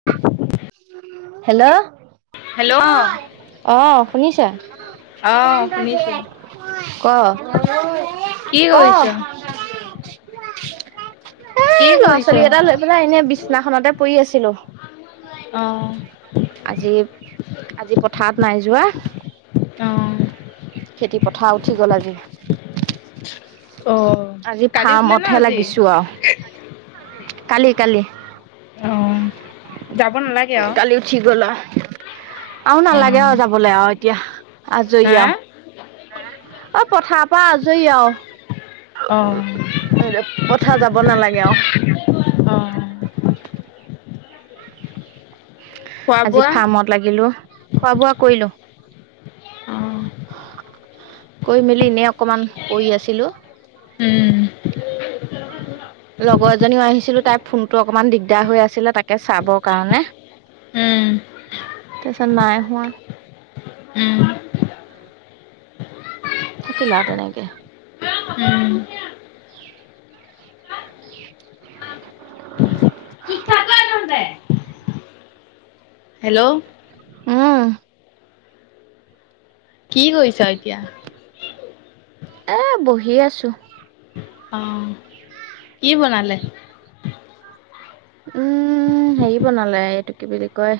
[unintelligible] Hello hello মই অ শুনিছে অ শুনিছো ক ক। [unintelligible] কি কৰিছ কি সেই ল'ৰা কৰিছ ছোৱালী কেইটা লৈ পেলাই এনেই বিছনাখনতে পৰি আছিলো। অ'। আজি আজি পথাৰত নাই যোৱা। অ'। খেতি পথাৰ উঠি গ'ল আজি। অ'। আজি কালি উঠিলে ন ফাৰ্মতহে আজি লাগিছো আও কালি কালি অ যাব নালাগে উ আৰু কালি উঠি গ'ল আউ আৰু‌ অ নেলাগে যাবলে আও এতিয়া, আজৰি হা আউ। হা অ পথাৰ পৰা আজৰি আও অ এ পথাৰ যাব নালাগে আও অ খোৱা আজি বোৱা ফাৰ্মত লাগিলো খোৱা বোৱা কৰিলো। অহ কৰি মেলি এনেই অকণমান পৰি আছিলো উম। লগৰ এজনীও আহিছিলো তাইৰ ফোনটো অকনমান দিগদাৰ হৈ আছিলে তাকে চাবৰ কাৰণে। উম। তাৰপাছত নাই হোৱা। উম। থাকিল আউ তেনেকে। উম হেল্ল'। অ কি কৰিছ এতিয়া? এ, বহি আছোঁ। অহ। কি বনালে? উম। হেৰি বনালে, এইটো কি বুলি কয়?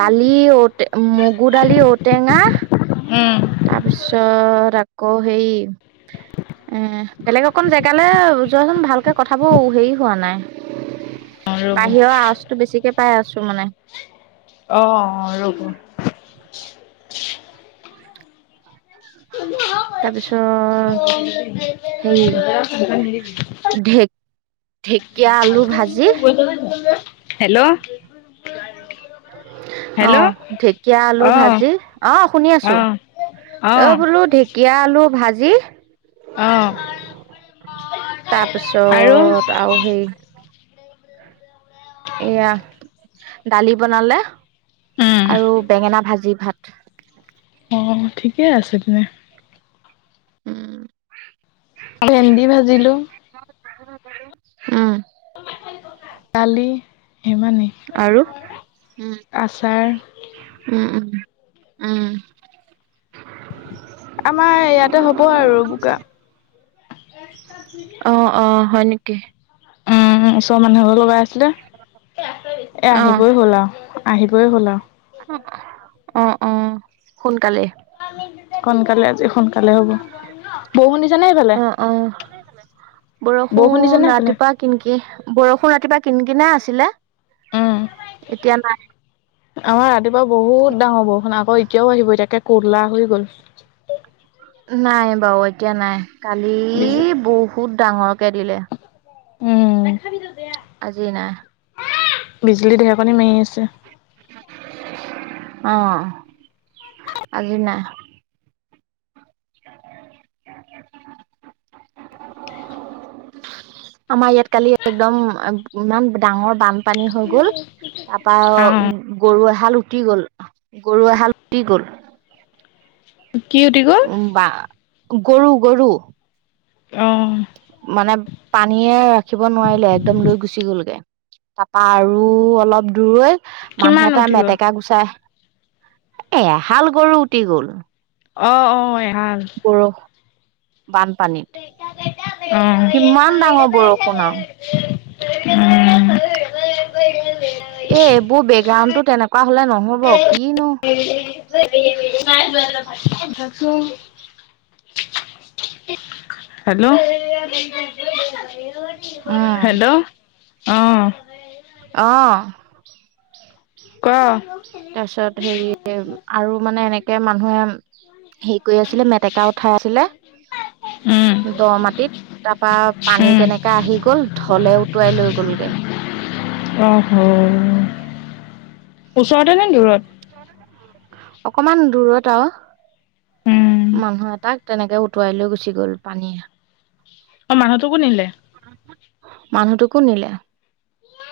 দালি, ঔট মগু দালি, ঔটেঙা উম। তাৰপিছত, আকৌ হেৰি এহ, বেলেগ অকণ জেগালে যোৱাচোন, ভালকে কথাবোৰ হেৰি হোৱা নাই। অ ৰ'ব বাহিৰৰ আৱাজটো বেছিকে পাই আছো মানে। অ' অ' ৰ'ব। তাৰপিছত, হেৰি ঢেক, ঢেঁকীয়া আলু ভাজি [unintelligible] হেল্ল' অ'হ। হেল্ল' ঢেঁকীয়া আলু অ ভাজি, অ' শুনি আছো অ', অ' বোলো, ঢেঁকীয়া আলু ভাজি অ', আৰু তাৰপিছত, আৰু হেৰি এয়া, দালি বনালে। উম। আৰু বেঙেনা ভাজি ভাত। অ'হ। ঠিকে আছে, তেনে উম। ভেন্দি ভাজিলো। উম। দালি হিমানেই। আৰু আচাৰ উম। উম। আমাৰ ইয়াতে হ'ব আৰু বোকা। অহ। হয় নেকি? উম। ওচৰৰ মানুহ এঘৰেও লগাই আছিলে। এ, অ আহিবই হ'ল আও। আহিবই হ'ল আও। অ অ সোনকালে সোনকালে আজি, সোনকালে হ'ব। বৰষুণ দিছে নে হেইফলে? অ অ বৰষুণ, ৰাতিপুৱা কিনকি, বৰষুণ ৰাতিপুৱা কিনকিনাই আছিলে। উম, এতিয়া নাই। আমাৰ ৰাতিপুৱা বহুত ডাঙৰ বৰষুণ। আকৌ এতিয়াও আহিব এতিয়া, একে ক'লা হৈ গ'ল। নাই বাৰু। এতিয়া নাই। কালি বিজ বহুত ডাঙৰকে দিলে। উম। আজি নাই। বিজুলী, ঢেৰেকণি মাৰি আছে। অহ। আজি নাই। আমাৰ ইয়াত কালি একদম, এম ইমান ডাঙৰ বানপানী হৈ গ'ল। তাৰপা আও অ', গৰু এহাল উটি গ'ল। গৰু এহাল উটি গ'ল। কি উটি গ'ল? বাহ। গৰু -গৰু অহ। মানে পানীয়ে ৰাখিব নোৱাৰিলে। একদম লৈ গুচি গ'লগে। তাৰপৰা আৰু অলপ দূৰৈ- মানুহ কিমান এটা উটি গ'ল? মেটেকা গুচাই, এ এহাল গৰু উটি গ'ল? অঁ, অঁ এহাল। বৰষ, বানপানীত, কিমান ডাঙৰ বৰষুণ আৰু। উম। এ, এইবোৰ বেকগ্ৰাউণ্ডটো তেনেকুৱা হ'লে নহব, কিনো- [unintelligible] [inaudible] হেল্ল', উম হেল্ল', অঁ। অঁ। ক। তাৰ পিছত হেৰি আৰু মানে এনেকে মানুহে- হেৰি কৰি আছিলে মেটেকা উঠাই আছিলে উম, দ মাটিত তা- তাপা পানী উম, এনেকে আহি গ'ল, ঢলে উটুৱাই লৈ গ'লগে। আহ হ। ওচৰতে নে দূৰত? অকমান দূৰত আৰু। উম, মানুহ এটাক- তেনেকে উটুৱাই লৈ গুচি গ'ল পানীয়ে। অঁ, মানুহটোকো নিলে। মানুহটোকো নিলে।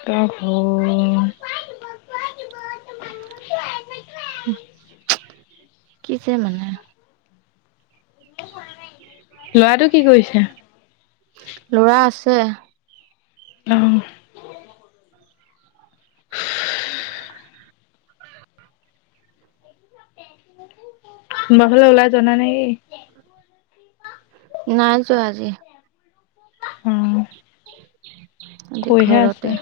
ত' হল। কি যে মানে। লৰাটো কি কৰিছে? ল'ৰা আছে। অঁ। কোনোবা ফালে ওলাই যোৱা নাই নে কি? নাই যোৱা আজি। উম। আজি আছে। ঘৰতে।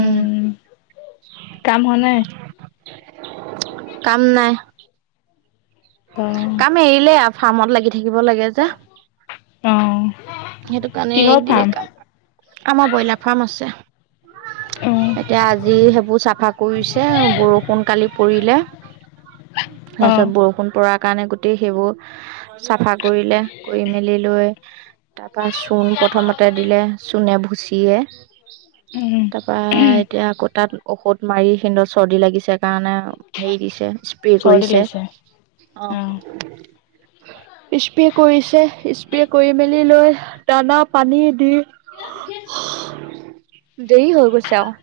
উম, কাম হোৱা নাই? কাম নাই। অঁ। কাম এৰিলে আ, ফাৰ্মত লাগি থাকিব লাগে যে। অ‌ঁ। সেইটো কাৰণে এৰি দিলে কাম, আমাৰ ব্ৰইলাৰ ফাৰ্ম আছে। অ এতিয়া আজি সেইবোৰ চাফা কৰিছে, বৰষুণ কালি- পৰিলে, অ তাৰপিছত বৰষুণ পৰাৰ কাৰণে গোটেই সেইবোৰ- চাফা কৰিলে, কৰি মেলি লৈ- তাৰপা চূণ প্ৰথমতে দিলে চূণে, ভুচিয়ে। উম তাৰপা এতিয়া আকৌ তাত ঔষধ মাৰি সিহঁতৰ চৰ্দি লাগিছে কাৰণে- হেৰি দিছে স্প্ৰে চৰ্দি কৰিছে, লাগিছে অ অঁ। স্প্ৰে কৰিছে, স্প্ৰে কৰি মেলি লৈ দানা, পানী দি- [unintelligible] দেৰি হৈ গৈছে আৰু।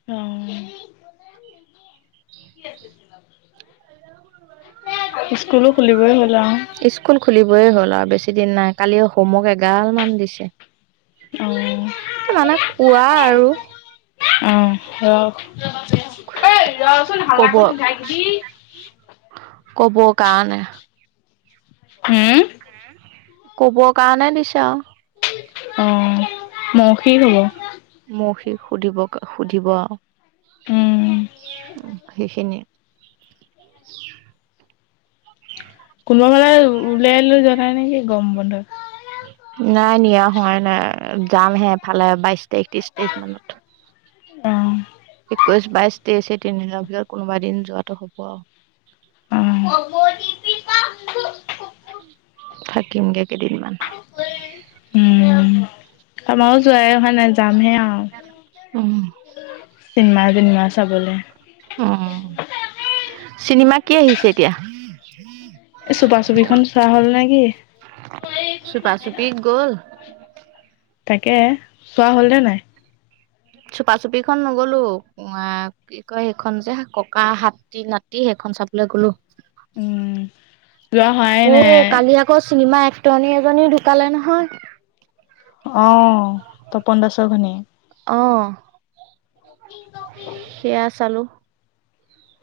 অঁ। স্কুলো খুলিবই হ'ল আৰু স্কুল খুলিবই হ'ল আৰু বেছি দিন নাই কালি হোমৰ্ক এগাল মান দিছে। অ', মানে কোৱা আৰু অ ৰ এ ৰচোন হালা কৰি নাথাকিবি। কব কাৰণে উম' ক'ব কাৰণে দিছে আৰু। অ মখৌক হ'ব। মৌসিক সুধিব সুধিব আৰু উম। সেইখিনিয়ে। উ [inaudible] কোনোবা ফালে উলিয়াই লৈ যোৱা নাই নেকি গৰম, বন্ধত। নাই নিয়া হোৱাই নাই যাম হে এফালে বাইছ একত্ৰিশ তাৰিখ মানত একৈশ বাইশ তেইচ এই তিনিদিনৰ ভিতৰত কোনোবা এদিন যোৱাটো হ'ব। উম। থাকিমগে কেইদিনমান উম আমাৰো যোৱাই অহা নাই। যামহে আৰু উম', চিনেমা- চনিমা চাবলে উ চিনেমা কি আহিছে এতিয়া চুপা চুপিখন চোৱা হ'ল নেকি? - চুপা চুপি গ'ল তাকে চোৱা হ'ল নে নাই। চুপা চুপিখন নগ'লো তোমাক- কি কয় সেইখন যে ককা, হাতী, নাতি, সেইখন চাবলৈ গলো উম, যোৱা হোৱাই নাই। ঐ', কালি আ আকৌ চিনেমা এক্টনী, এজনী ঢকালে নহয়। অ', তপন দাসৰ, ঘনিযেক- অ', কিং সেয়া চালো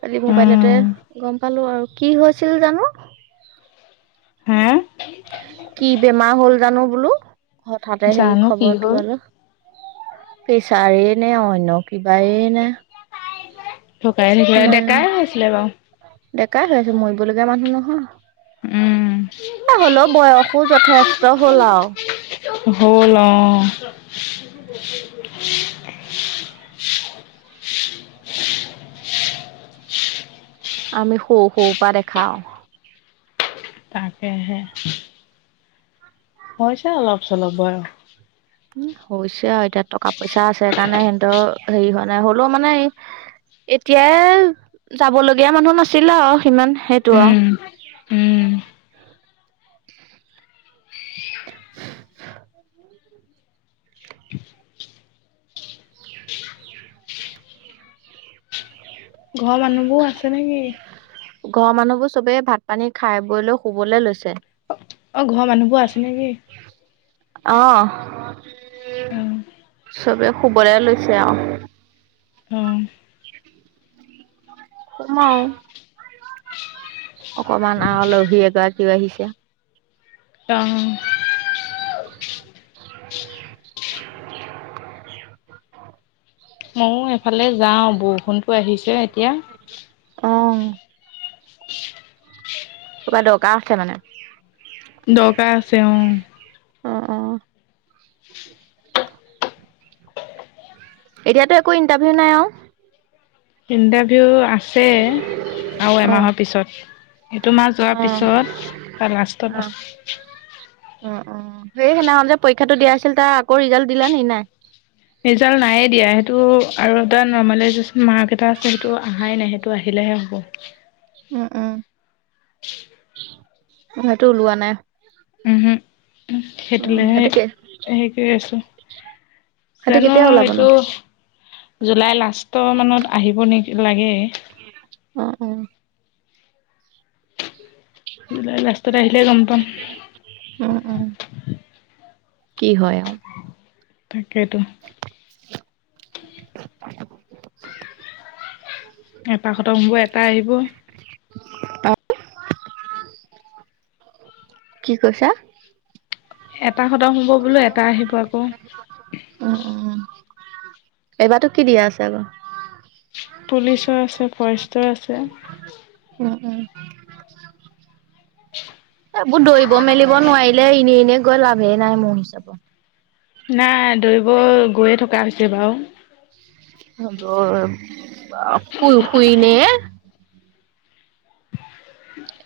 কালি মোবাইলতে উম, গম পালো আৰু কি হৈছিল জানো। হে কি বেমাৰ হ'ল জানো বোলো হঠাতে সেই জানো কি খবৰটো হ'ল। বালো। পছাৰ নে অন্যয় কিবাই নে ঢোকাই থাকিলে ডেকাই নাজানো হৈ আছিলে বাৰু ডেকাই হৈ আছিলে মৰিবলগীয়া মানুহ নহয়। উম', হলেও বয়সো যথেষ্ট হল আৰু হ'ল অ [unintelligible] আমি সৰু- সৰু পৰা দেখাওঁ। তাকেহে হৈছে অলপ- চলপ বয়ক উ হৈছে আৰু এতিয়া টকা- পইচা আছে। সেইকাৰণে সিহতৰ হেৰি হয়োৱা নাই হ'লেও মানে এই এতিয়াই যাব লগীয়া মানুহ নাছিলে আও সিমান সেইটো আও উম, উম। ঘ মানুবো আছে নে কি? ঘ মানুবো চবে ভাত পানী খাই বই লৈ শুবলে লৈছে। অ', ঘ মানুবো আছে নে কি? অ', [unintelligible] অ', চবে শুবলে লৈছে আও। উম। শুম আও। অকমান আ আলহী এগৰাকীও আহিছে। [unintelligible] ময়ো এফালে যাওঁ বৰষুণটো আহিছে এতিয়া অ'। কিবা দকাৰ আছে মানে? দকাৰ আছে অ'। অ', অ', এতিয়াতো একো ইণ্টাভিউ নাই আও? ইণ্টাভিউ আছে আও অ এমাহ' পিছত। এইটো মাহ যোৱাৰ অ পিছত তাৰ অ লাষ্টত আছ অ', অ', সেই সেদনাখন যে পৰীক্ষাটো দিয়া আছিল তা আকৌ ৰিজাল্ট দিলে নি নাই? ৰিজাল নায়ে দিয়া সেটো আৰু এটা নৰ্মালাইজেচন মাৰ্ক এটা আছে সেটো আহাই নাই সেট টো আহিলেহে হ'ব। উম উম, সেইটো ওলোৱা নাই। উমহু অ সেটো লেহে সেইটো কে হেই কই আছোঁ। সেইটো জানো কেতিয়া এইটো ওলাবনো জুলাই লাষ্ট মানত আহিব নেকি লাগে। [unintelligible] অ', অ'। জুলাই লাস্তত আহিলে গম পাম। উম উম। কি হয় আও তাকেতো। [inaudible] এটা খতম হ'ব এটা আহিব। কি কৈছা? এটা খতম হ'ব বোলো এটা আহিব আকৌ। এইবাটো কি দিয়া আছে আকৌ? পুলিচৰ আছে, ফৰেষ্টৰ আছে। অ', অ'। [unintelligible] এইবো দৌৰিব মেলিব নোৱাৰিলে ইনে ইনে গৈ লাভেই নাই মো হিচাপত। নাই দৌৰিব গৈয়ে থকা হৈছে বাও। হ'ব ৰব বা শুই শুই ইনে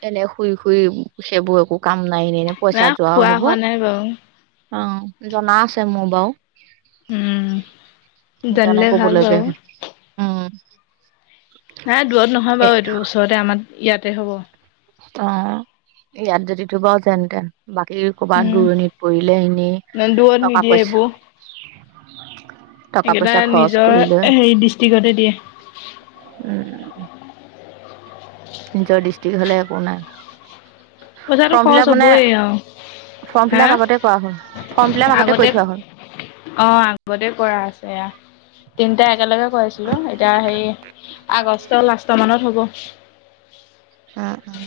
এনে শুই শুই [unintelligible] সেইবো একো কাম নাই এনে এনে পইচা নাই যোৱা খোৱা হ'ব। হোৱা নাই বাৰু অ', জনা আছে মো বাও। উম সেকাণে জানিলে ক'ব ভাল লগা বাৰু হয় উম। হ দূৰত নহয় বাৰু এইটো ওচৰতে আমাৰ ইয়াতে হ'ব। অ ইয়াত যদি টো বাও যেনতেন। বাকী ক'ৰবাত উম দূৰণিত পৰিলে এনেই দূৰত টকা নিদিয়ে পইচা। এইবোৰ টকা সেইকেইটা পইচা খৰচ নিজৰ কৰি লৈ হেৰি ডিষ্ট্ৰিক্টতে দিয়ে। উম। নিজৰ ডিষ্ট্ৰিক্ট হ'লে একো নাই। [unintelligible] পইচাটো ফৰ্ম খৰচ ফিলাপ মানে হ'বই আৰু ফৰ্ম হা ফিলাপ আগতে কৰা হ'ল। ফৰ্ম ফিলপ আগতে কৰি থোৱা হ'ল। অ আগতে কৰা আছে এয়া। তিনিটা একেলগে কৰিছিলোঁ এতিয়া সেই আগষ্টৰ লাষ্টৰ মানত হ'ব। উম উম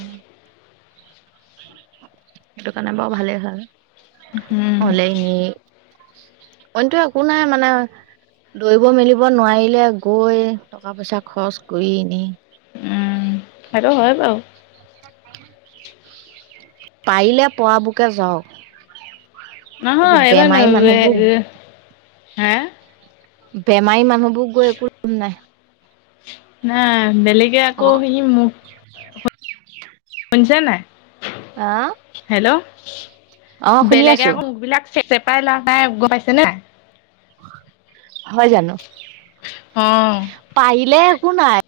সেইটো কাৰণে বাৰু ভালেই হয়। উম হলেই নি অইনতো একো নাই মানে দৌৰিব মেলিব নোৱাৰিলে গৈ টকা পইচা খৰচ কৰি এনেই উম সেইটো হয় বাৰু। পাৰিলে পোৱা বোকে যাওক। এইবোৰ নহয় এইবাৰ বেমাৰী মানুহবোৰ [unintelligible] হা? বেমাৰী মানুহবোৰ গৈ একো কাম নাই। না বেলেগে আকৌ অ আহি মোক। [unintelligible] শুনিছে নাই হেল্ল'? অ শুনি বেলেগে আছো আকৌ মোখ বিলাক চে চেপাই লাভ নাই গম পাইছে নে নাই? হয় জানো? অ পাৰিলে একো নাই।